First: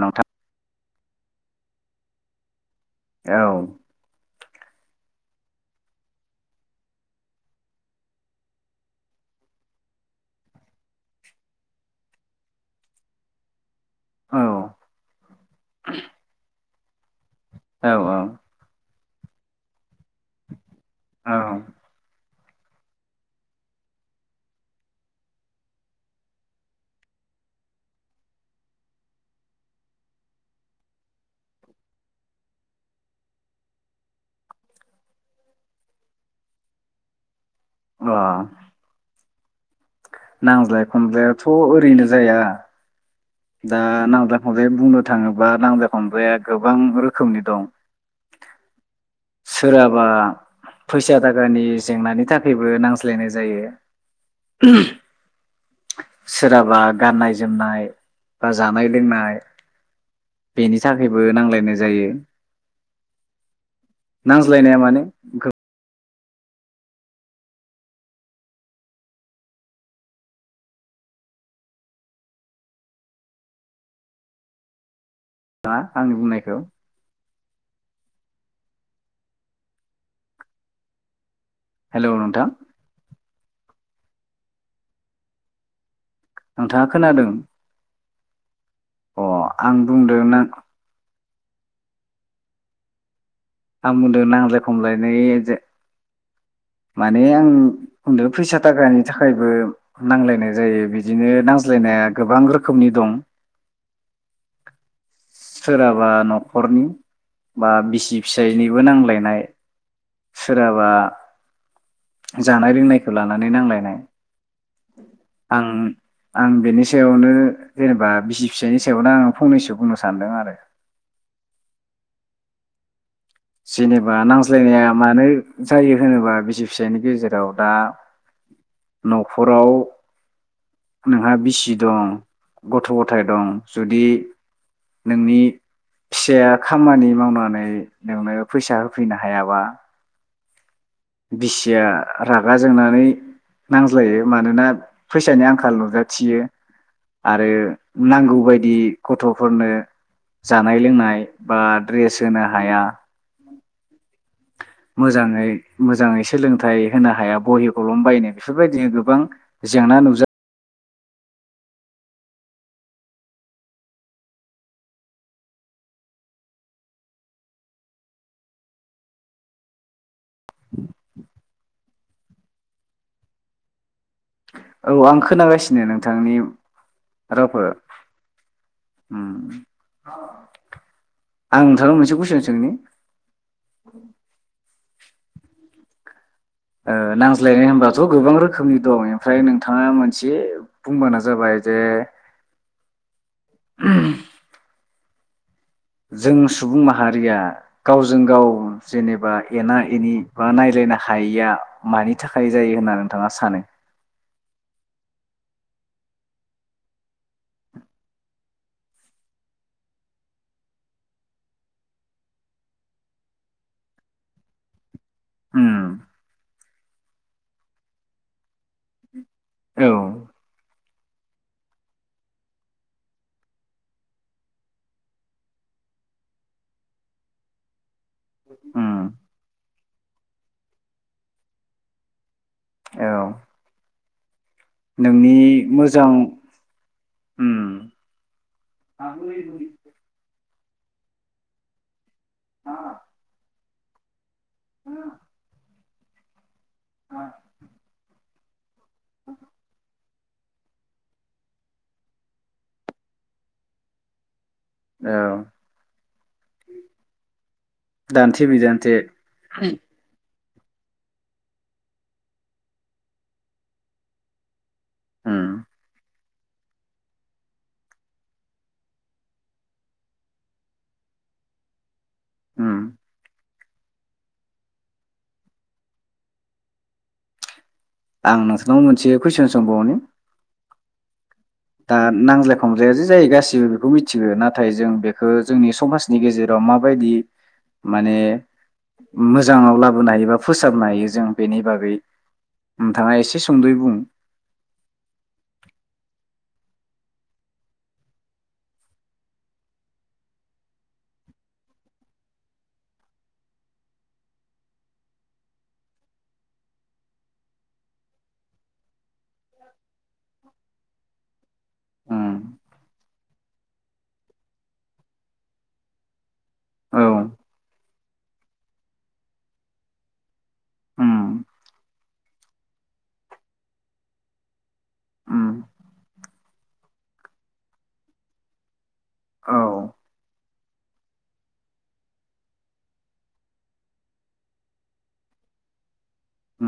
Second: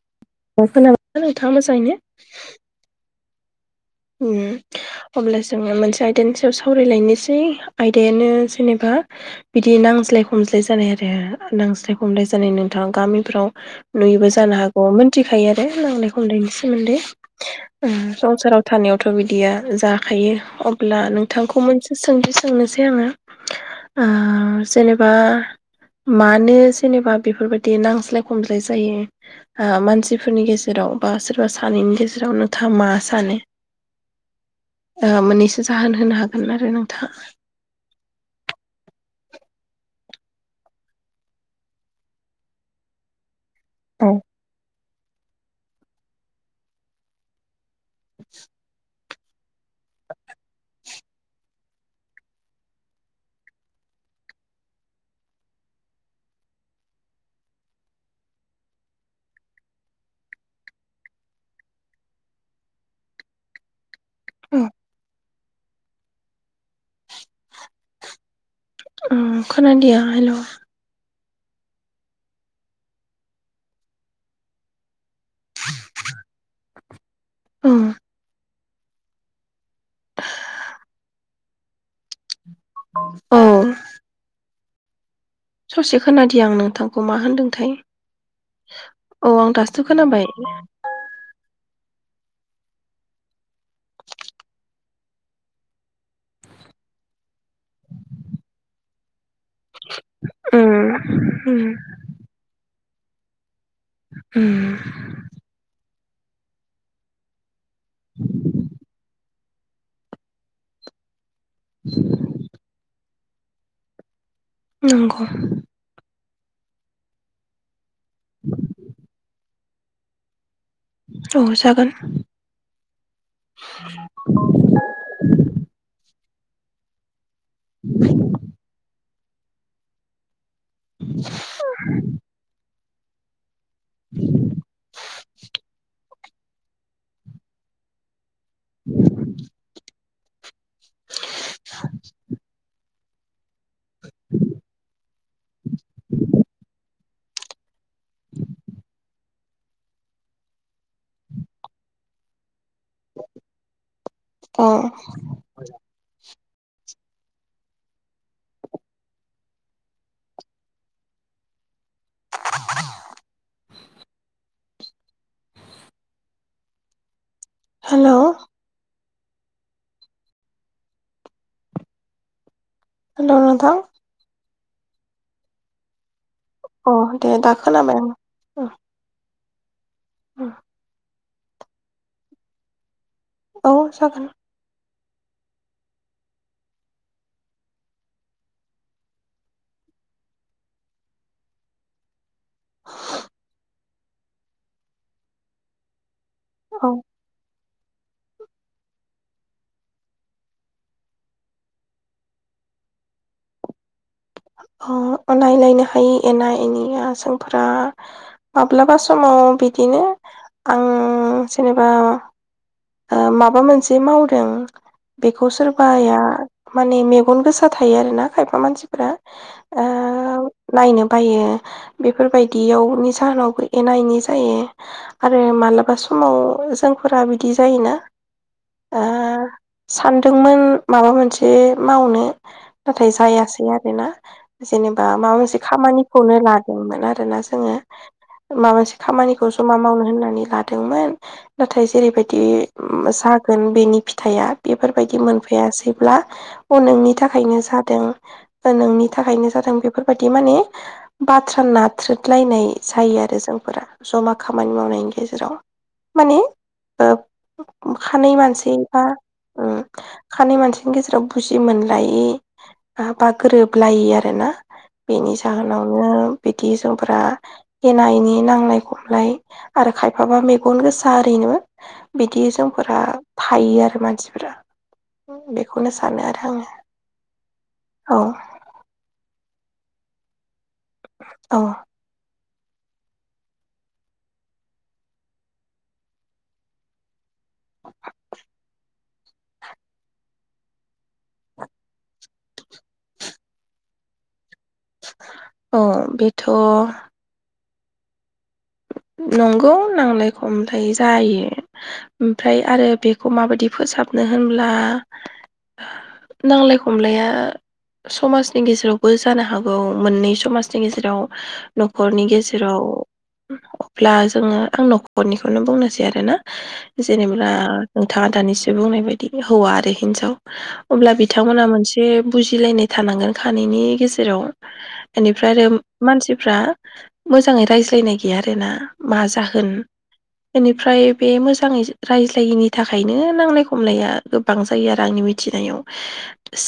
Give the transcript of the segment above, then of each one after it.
नोंथां खोनाबायना नोंथाङा मोजाङैनो [inaudible] औ अब्ला जोङो मोनसे आयदानि सायाव सावरायलायनोसै आयदायानो जेनेबा बिदि नांज्लाय खमज्लाय जानाय आरो नांज्लाय खमलाय जानाय नोंथाङा गामिफ्राव नुयोबो औ जानो हागौ मोनथिखायो आरो नांज्लाय खमलायनि सोमोन्दै ओ औ संसाराव सानैवथ' बिदिया जाखायो अब्ला औ नोंथांखौ अ मोनसे सोंथि सोंनोसै आङो ओ जेनेबा मानो जेनेबा बेफोरबायदि नांज्लाय खमज्लाय जायो ओ मानसिफोरनि गेजेराव बा सोरबा सानैनि गेजेराव नोंथाङा मा सानो ओ मोननैसो जाहोन होनो हागोन आरो नोंथाङा अ नांज्लाय खमजायाथ' ओरैनो जाया दा औ नांजाय खमलाय बुंनो थाङोबा नांज्लाय खमज्लाया गोबां रोखोमनि दं सोरहाबा फैसा थाखानि जेंनानि थाखायबो नांज्लायनाय जायो सोरहाबा गाननाय जोमनाय बा जानाय लोंनाय बेनि थाखायबो नांलायनाय जायो नांज्लायनाया माने गा उम खाोनादिया हेल' ना आंनि बुंनायखौ? ओम । हेल' नोंथां । औ । ससे खोनादिया आं नोंथाङा नोंथांखौ मा खोनादों होनदोंथाय? अ औ आं दासो बुंदों खोनाबाय ना । आं बुंदों नांज्लाय खामनायनि जे माने आं बुंदों फैसा थाखानि थाखाय थाखायबो नांलायनाय जायो उम बिदिनो उम नांज्लायनाया गोबां रोखोम रोखोमनि दं । उम जाबा न'खरनि बा बिसि फिसायनिबो नांलायनाय । सोराबा जानाय लोंनायखौ लानानै नांलायनाय । नंगौ । आं बिनि सायावनो जेनेबा बिसि फिसायनि सायावनो आङं फंनैसो बुंनो सान्दों आरो ‌ औ जागोन । जेनेबा नांज्लायनाया मानो जायो होनोबा बिसि फिसायनि गेजेरजों जावदा न'खराव नोंहा बिसि दं गथ' गथाय दं जुदि नोंनि फिसाया खामानि मावनानै नोंनो फैसा होफैनो हायाबा बिसिया रागा जोंनानै नांज्लायो मानोना फैसानि आं खाल नुजाथियो। आरो नांगौ बायदि गथ' फोरनो जानाय लोंनाय बा द्रेस होना हाया अ मोजाङै मोजाङै सि सोलोंथाइ होनो हाया बहिखलम बायनो बेफोरबायदिनो गोबां जेंना नुजा ह [inaudible] हेलौ [inaudible] हेलै नोंथां औ आं खोनागासिनो नोंथांनि अ दे दा रावखौ खोनाबाय आं औ! आं नोंथांना मोनसे कुइसन सोंनि? औ जागोन। ओ नांज्लायनाय होनबथ' गोबां रोखोमनि दं ओमफ्राय नोंथाङा मोनसे बुंब्लानो जाबाय जे, [inaudible] [unintelligible] जों सुबुं औ माहारिया, गावजों गाव जेनेबा एना एनि बा नायलायनो हायिया मानि थाखाय जायो होनना नोंथाङा सानो? ह नायलायनो हायि एना एनिया जोंफोरा माब्लाबा समाव बिदिनो आं जेनेबा ओ माबा मोनसे मावदों, बेखौ उम सोरबाआ माने मेगन गोसा थायो आरोना खायफा मानसिफ्रा, ओ औ नायनो बायो बेफोरबायदियावनि जाहोनावबो एना एनि जायो आरो मालाबा समाव जोंफोरा बिदि जायोना? उम ओ सानदोंमोन माबा मोनसे मावनो, नाथाय औ जायासै ना बेना, जेनेबा माबा नोंनि मोनसे मोजां खामानिखौनो लादोंमोन आरोना उम जोङो माबा मोनसे खामानिखौ जमा मावनो होनना लादोंमोन नाथाय जेरै बायदि दि औ उम सागोन बेनि फिथ फिथाइया बेफोरबायदि मोनफैयासै, ब्ला अ नोंनि थाखायनो जादों। ओ नों थाखायनो जादों बेफोर । बेदि माने बाथ्रा नाथ्रोदलायनाय जायो आरो जोंफोरा जमा खामानि मावनायनि गेजेराव माने ओ खानै दान्थे मानसै बिदान्थे बा खानै मानसैनि गेजेराव बुजि मोनलायि बा गोरोब लायि आरो ना । बेनि उम जाहोनावनो बिदि जोंफ्रा एना एनि नांलाय खमलाय आरो खायफाबा मेगन गोसा ओरैनो बिदि उम जोंफोरा फायो आरो मानसिफोरा बेखौनो सानो आरो आङो । आं नोसो नों मोनसे कुइसन सोबावनि दा नांज्लाय खमज्लाया जे जायो गासिबो बेखौ मिथियो नाथाय जों बेखौ जोंनि समाजनि गेजेराव माबायदि माने मोजाङाव लाबोनो हायो बा फोसाबनो हायो जों बेनि बागै नोंथाङा एसे सुंदयै बुं थ' नंगौ नांलाय खमलाय जायो । ओमफ्राय आरो बेखौ माबायदि फोसाबनो होनब्ला नांलाय खमलाया समाजनि गेजेरावबो जानो हागौ मोननै समाजनि गेजेराव न'खरनि उम गेजेराव अब्ला जोङो आं नखरनिखौनो बुंनोसै आरोना औ जेनेबा नोंथाङा दानिसो बुंनाय बायदि हौवा आरो हिनजाव अब्ला उम बिथांमोना मोनसे बुजिलायनाय थानांगोन खानैनि गेजेराव । उम बेनिफ्राय आरो मानसिफ्रा मोजाङै रायज्लायनाय गैया आरोना मा औ जाहोन बेनिफ्राय बे मोजाङै रायज्लायैनि थाखायनो नांलाय खमलाया गोबां जायो आरो आंनि मिथिनायाव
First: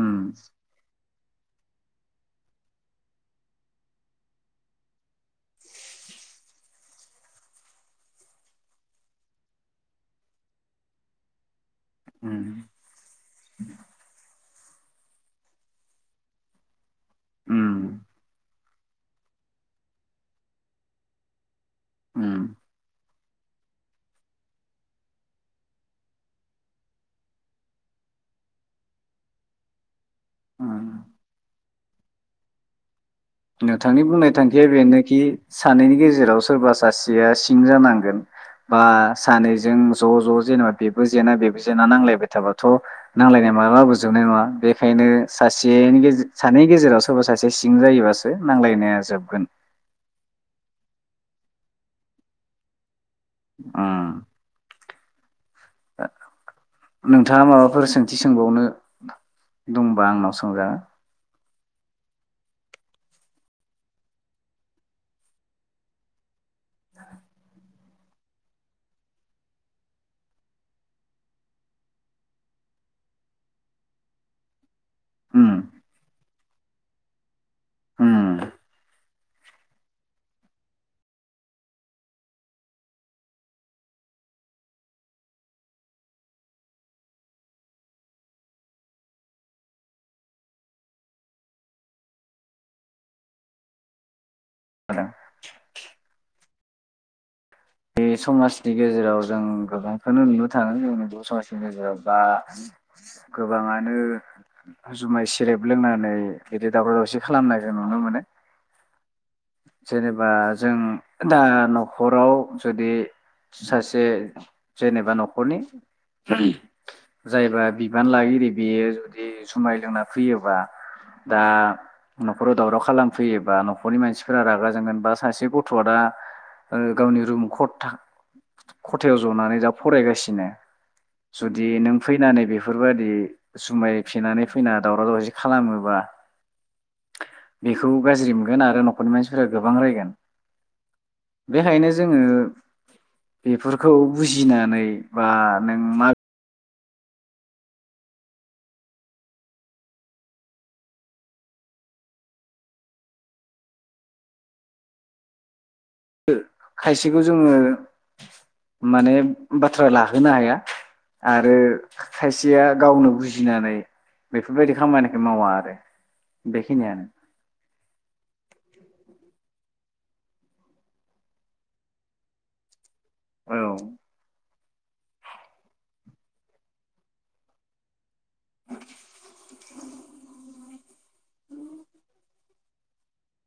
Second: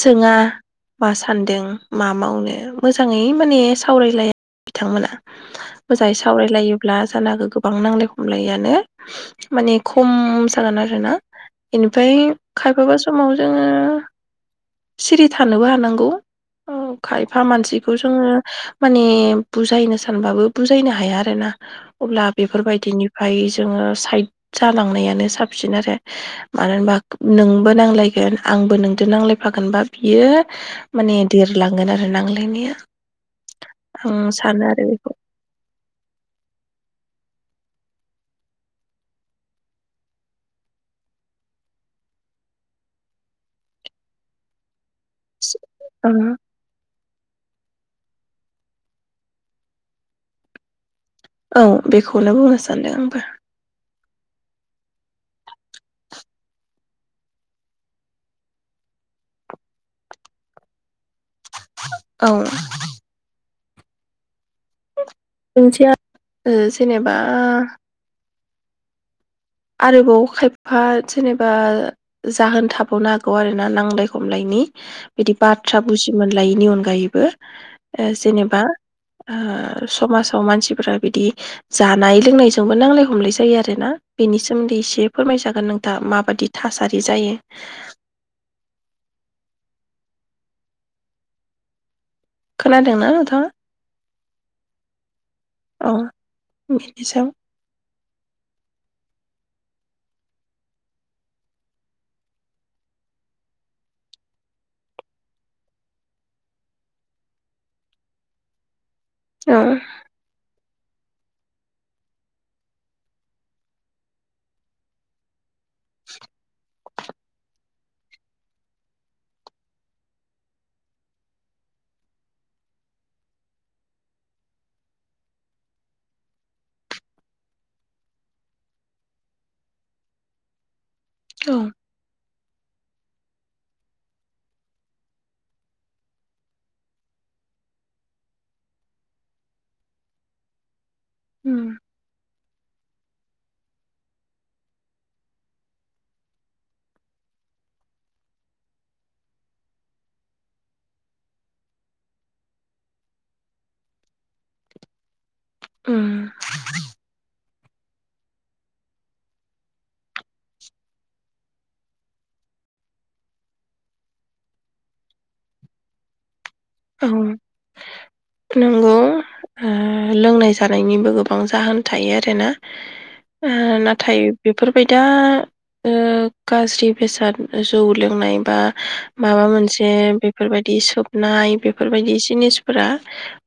सोङा मा सान्दों। मा मावनो मोजाङै माने सावरायलाया बिथांमोना मोजाङै सावरायलायोब्ला जानागौ गोबां नांलाय खमलायानो माने खम जागोन आरोना बेनिफ्राय उम खायफाबा समाव जोङो सिरि थानोबो हानांगौ औ। खायफा मानसिखौ उम जोङो । माने बुजायनो सानबाबो बुजायनो हाया। आरोना अब्ला उम बेफोरबायदिनि ओमाय जोङो साइड जालांनायानो साबसिन आरो मानो होनबा नोंबो नांलायगोन आंबो नोंजों नांलायफागोन बा। बियो उम माने देरलांगोन आरो । आरो नांलायनाया नोंथांनि बुंनाय आं सानो थांखिया आरो बेखौ बेनोखि सानैनि गेजेराव सोरबा सासेया सिं जानांगोन बा सानैजों ज' ज' जेनेबा बेबो जेना बेबो जेना नांलायबाय थाबाथ नांलायनाय मालाबाबो जोबनाय नङा बेखायनो। सासेनिगेज सानैनि गेजेराव सा सोरबा सासेआ सिं जायोबास नांलायनाया जोबगोन। औ बेखौनो बुंनो सानदों आंबो। ओ नोंथाङा माबाफोर सोंथि सोंबावनो दंबा आंनाव सोंजागोन। औ। ओनथिया ओ जेनेबा। आरोबाव खायफा जेनेबा जाहोन थाबावनो हागौ आरोना नांलाय खमलायनि बिदि उम बाथ्रा बुजि मोनलायैनि अनगायैबो ओ उम जेनेबा ओ समाजाव मानसिफोरा बिदि जानाय लोंनायजोंबो नांलाय खमलाय जायो आरोना। बेनि सोमोन्दै एसे फोरमायजागोन नोंथाङा माबादि थासारि जायो। खोनादोंना नोंथाङा? जागोन। अ बिनिसायाव। बे समाजनि गेजेराव जों गोबांखौनो नुनो थाङो जोंनि बर' समाजनि गेजेराव बा गोबाङानो जुमाय सेरेब लोंनानै बिदि दावराव दावसि खालामनायखौ नुनो मोनो। औ जेनेबा जों दा न'खराव जुदि सासे जेनेबा न'खरनि ओम जायबा बिबान लागिरि बेयो जुदि जुमाय लोंना फैयोबा दा न'खराव दावराव खालामफैयोबा न'खरनि मानसि फोरा रागा जोंगोन बा सासे गथ'आ दा ओ गावनि रुम खथथा खथायाव जनानै दा फरायगासिनो। औ जुदि नों फैनानै बेफोरबायदि जुमाय फेनानै फैना दावराव दावसि खालामोबा बेखौ गाज्रि मोनगोन आरो नख खरनि मानसिफोरा गोबां रायगोन। उम बेखायनो जोङो बेफोरखौ बुजिनानै बा नों मा उम। खायसेखौ जोङो माने बाथ्रा लाहोनो हाया आरो खायसेया गावनो बुजिनानै बेफोरबायदि खामानिखौ मावा आरो। बेखिनियानो। नोंगौ ओ लोंनाय जानायनिबो गोबां जाहोन थायो आरोना। ओ औ नाथाय बेफोरबाय दा ओ गाज्रि बेसाद जौ लोंनाय बा माबा मोनसे बेफोरबायदि सोबनाय बेफोरबायदि जिनिसफोरा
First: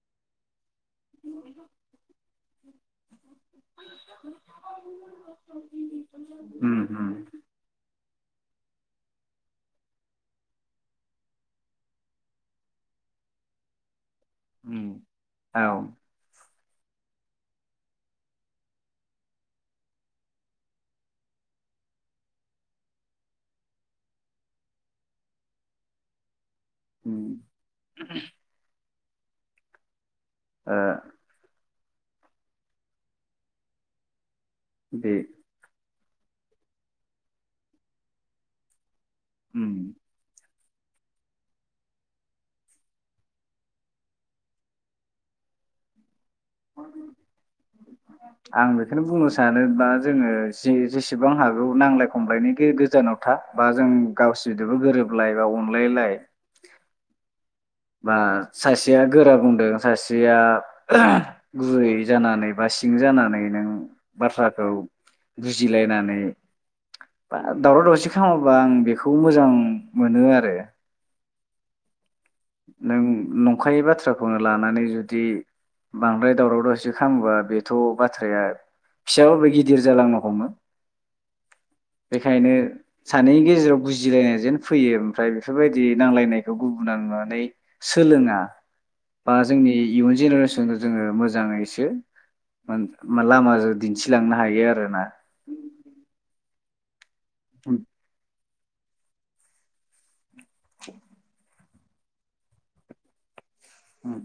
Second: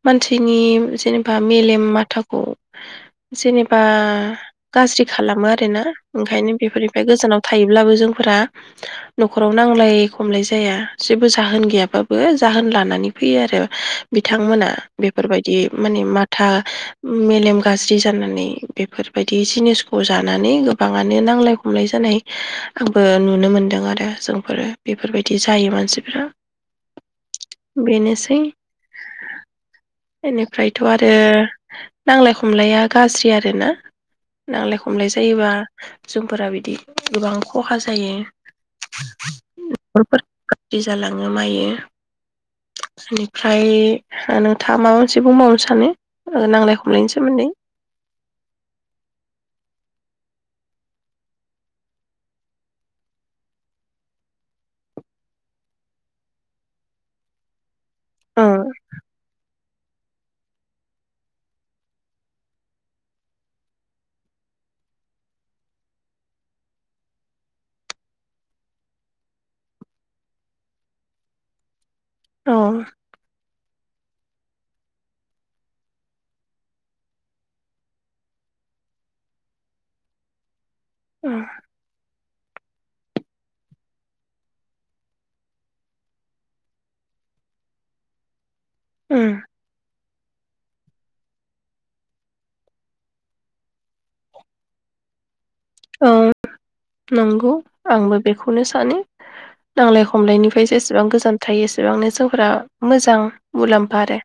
मानसिनि जेनेबा मेलेम माथाखौ जेनेबा गाज्रि खालामो आरोना ओंखायनो उम बेफोरनिफ्राय उम गोजानाव थायोब्लाबो जों फोरा न'खराव नांलाय खमलाय जाया जेबो जाहोन गैयाबाबो जाहोन लानानै बे आरो। बिथांमोना उम बेफोरबायदि औ माने माथा उम मेलेम गाज्रि जानानै बेफोरबायदि जिनिसखौ जानानै गोबाङानो नांलाय खमलाय जानाय आंबो नुनो मोनदों आरो जोंफोरो बेफोरबायदि जायो मानसिफ्रा। ओम बेनोसै। [inaudible] ओ इनिफ्रायथ' आरो नांलाय खमलाया गाज्रि आरो ना नांलाय खमलाय बे जायोबा जोंफोरा बिदि गोबां खहा जायो। [unintelligible] उम जि जालाङो मायो बेनिफ्राय नोंथाङा माबा मोनसे बुंबावनो सानो नांलाय खमलायनि सोमोन्दै? आं बेखौनो बुंनो सानोबा जोङो जि जेसेबां हागौ नांलाय खमलायनि गो-गोजानाव था बा जों गावसिदोबो गोरोबलाय बा अनलायलाय। बा औ सासेया गोरा बुंदों सासेया गुरै जानानै बा सिं जानानै नों बाथ्राखौ बुजिलायनानै बा दावराव दावसि खालामाबा आं बेखौ मोजां मोनो आरो औ नों नं नंखायै बाथ्राखौनो लानानै जुदि बांद्राय दावराव दावसि खालामोबा बेथ' बाथ्राया फिसाबाबो गिदिर जालांनो हमो। ओ बेखायनो सानैनि गेजेराव बुजिलायनाय जेन फैयो ओमफ्राय बेफोरबायदि नांलायनायखौ गुबुना नुवा नानै सोलोङा। औ बा जोंनि इयुन जेनेरेसनखौ जोङो मोजाङैसो लामाजों दिन्थिलांनो हायो आरोना। औ नंगौ उम आंबो बेखौ खौनो सानो नांलाय खम खमलायनिफ्राय जेसेबां गोजान थायो एसे बेसेबांनो जोंफोरा मोजां। मुलाम्फा आरो उम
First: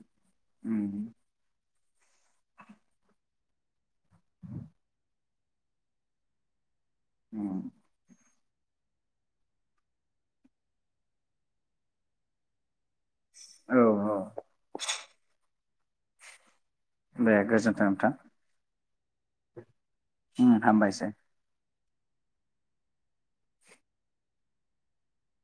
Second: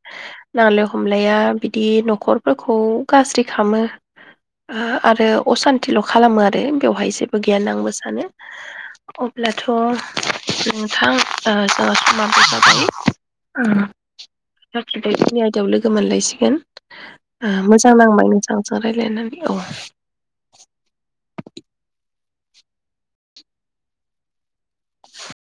नांलाय उम खमलाया बिद दि न'खरफोरखौ गाज्रि खालामो। हा आरो असान्थिल' खालामो आरो। बेवहाय जेबो गैया होनना उम आंबो सानो। अब्लाथ' नोंथां जोंहा समाबो जाबाय औ औ उम [unintelligible] याव लोगो मोनलायसिगोन। दे गोजोन्थों मोजां नांबाय नोंथां। ज' रायलायनानै औ। हो हामबायसै।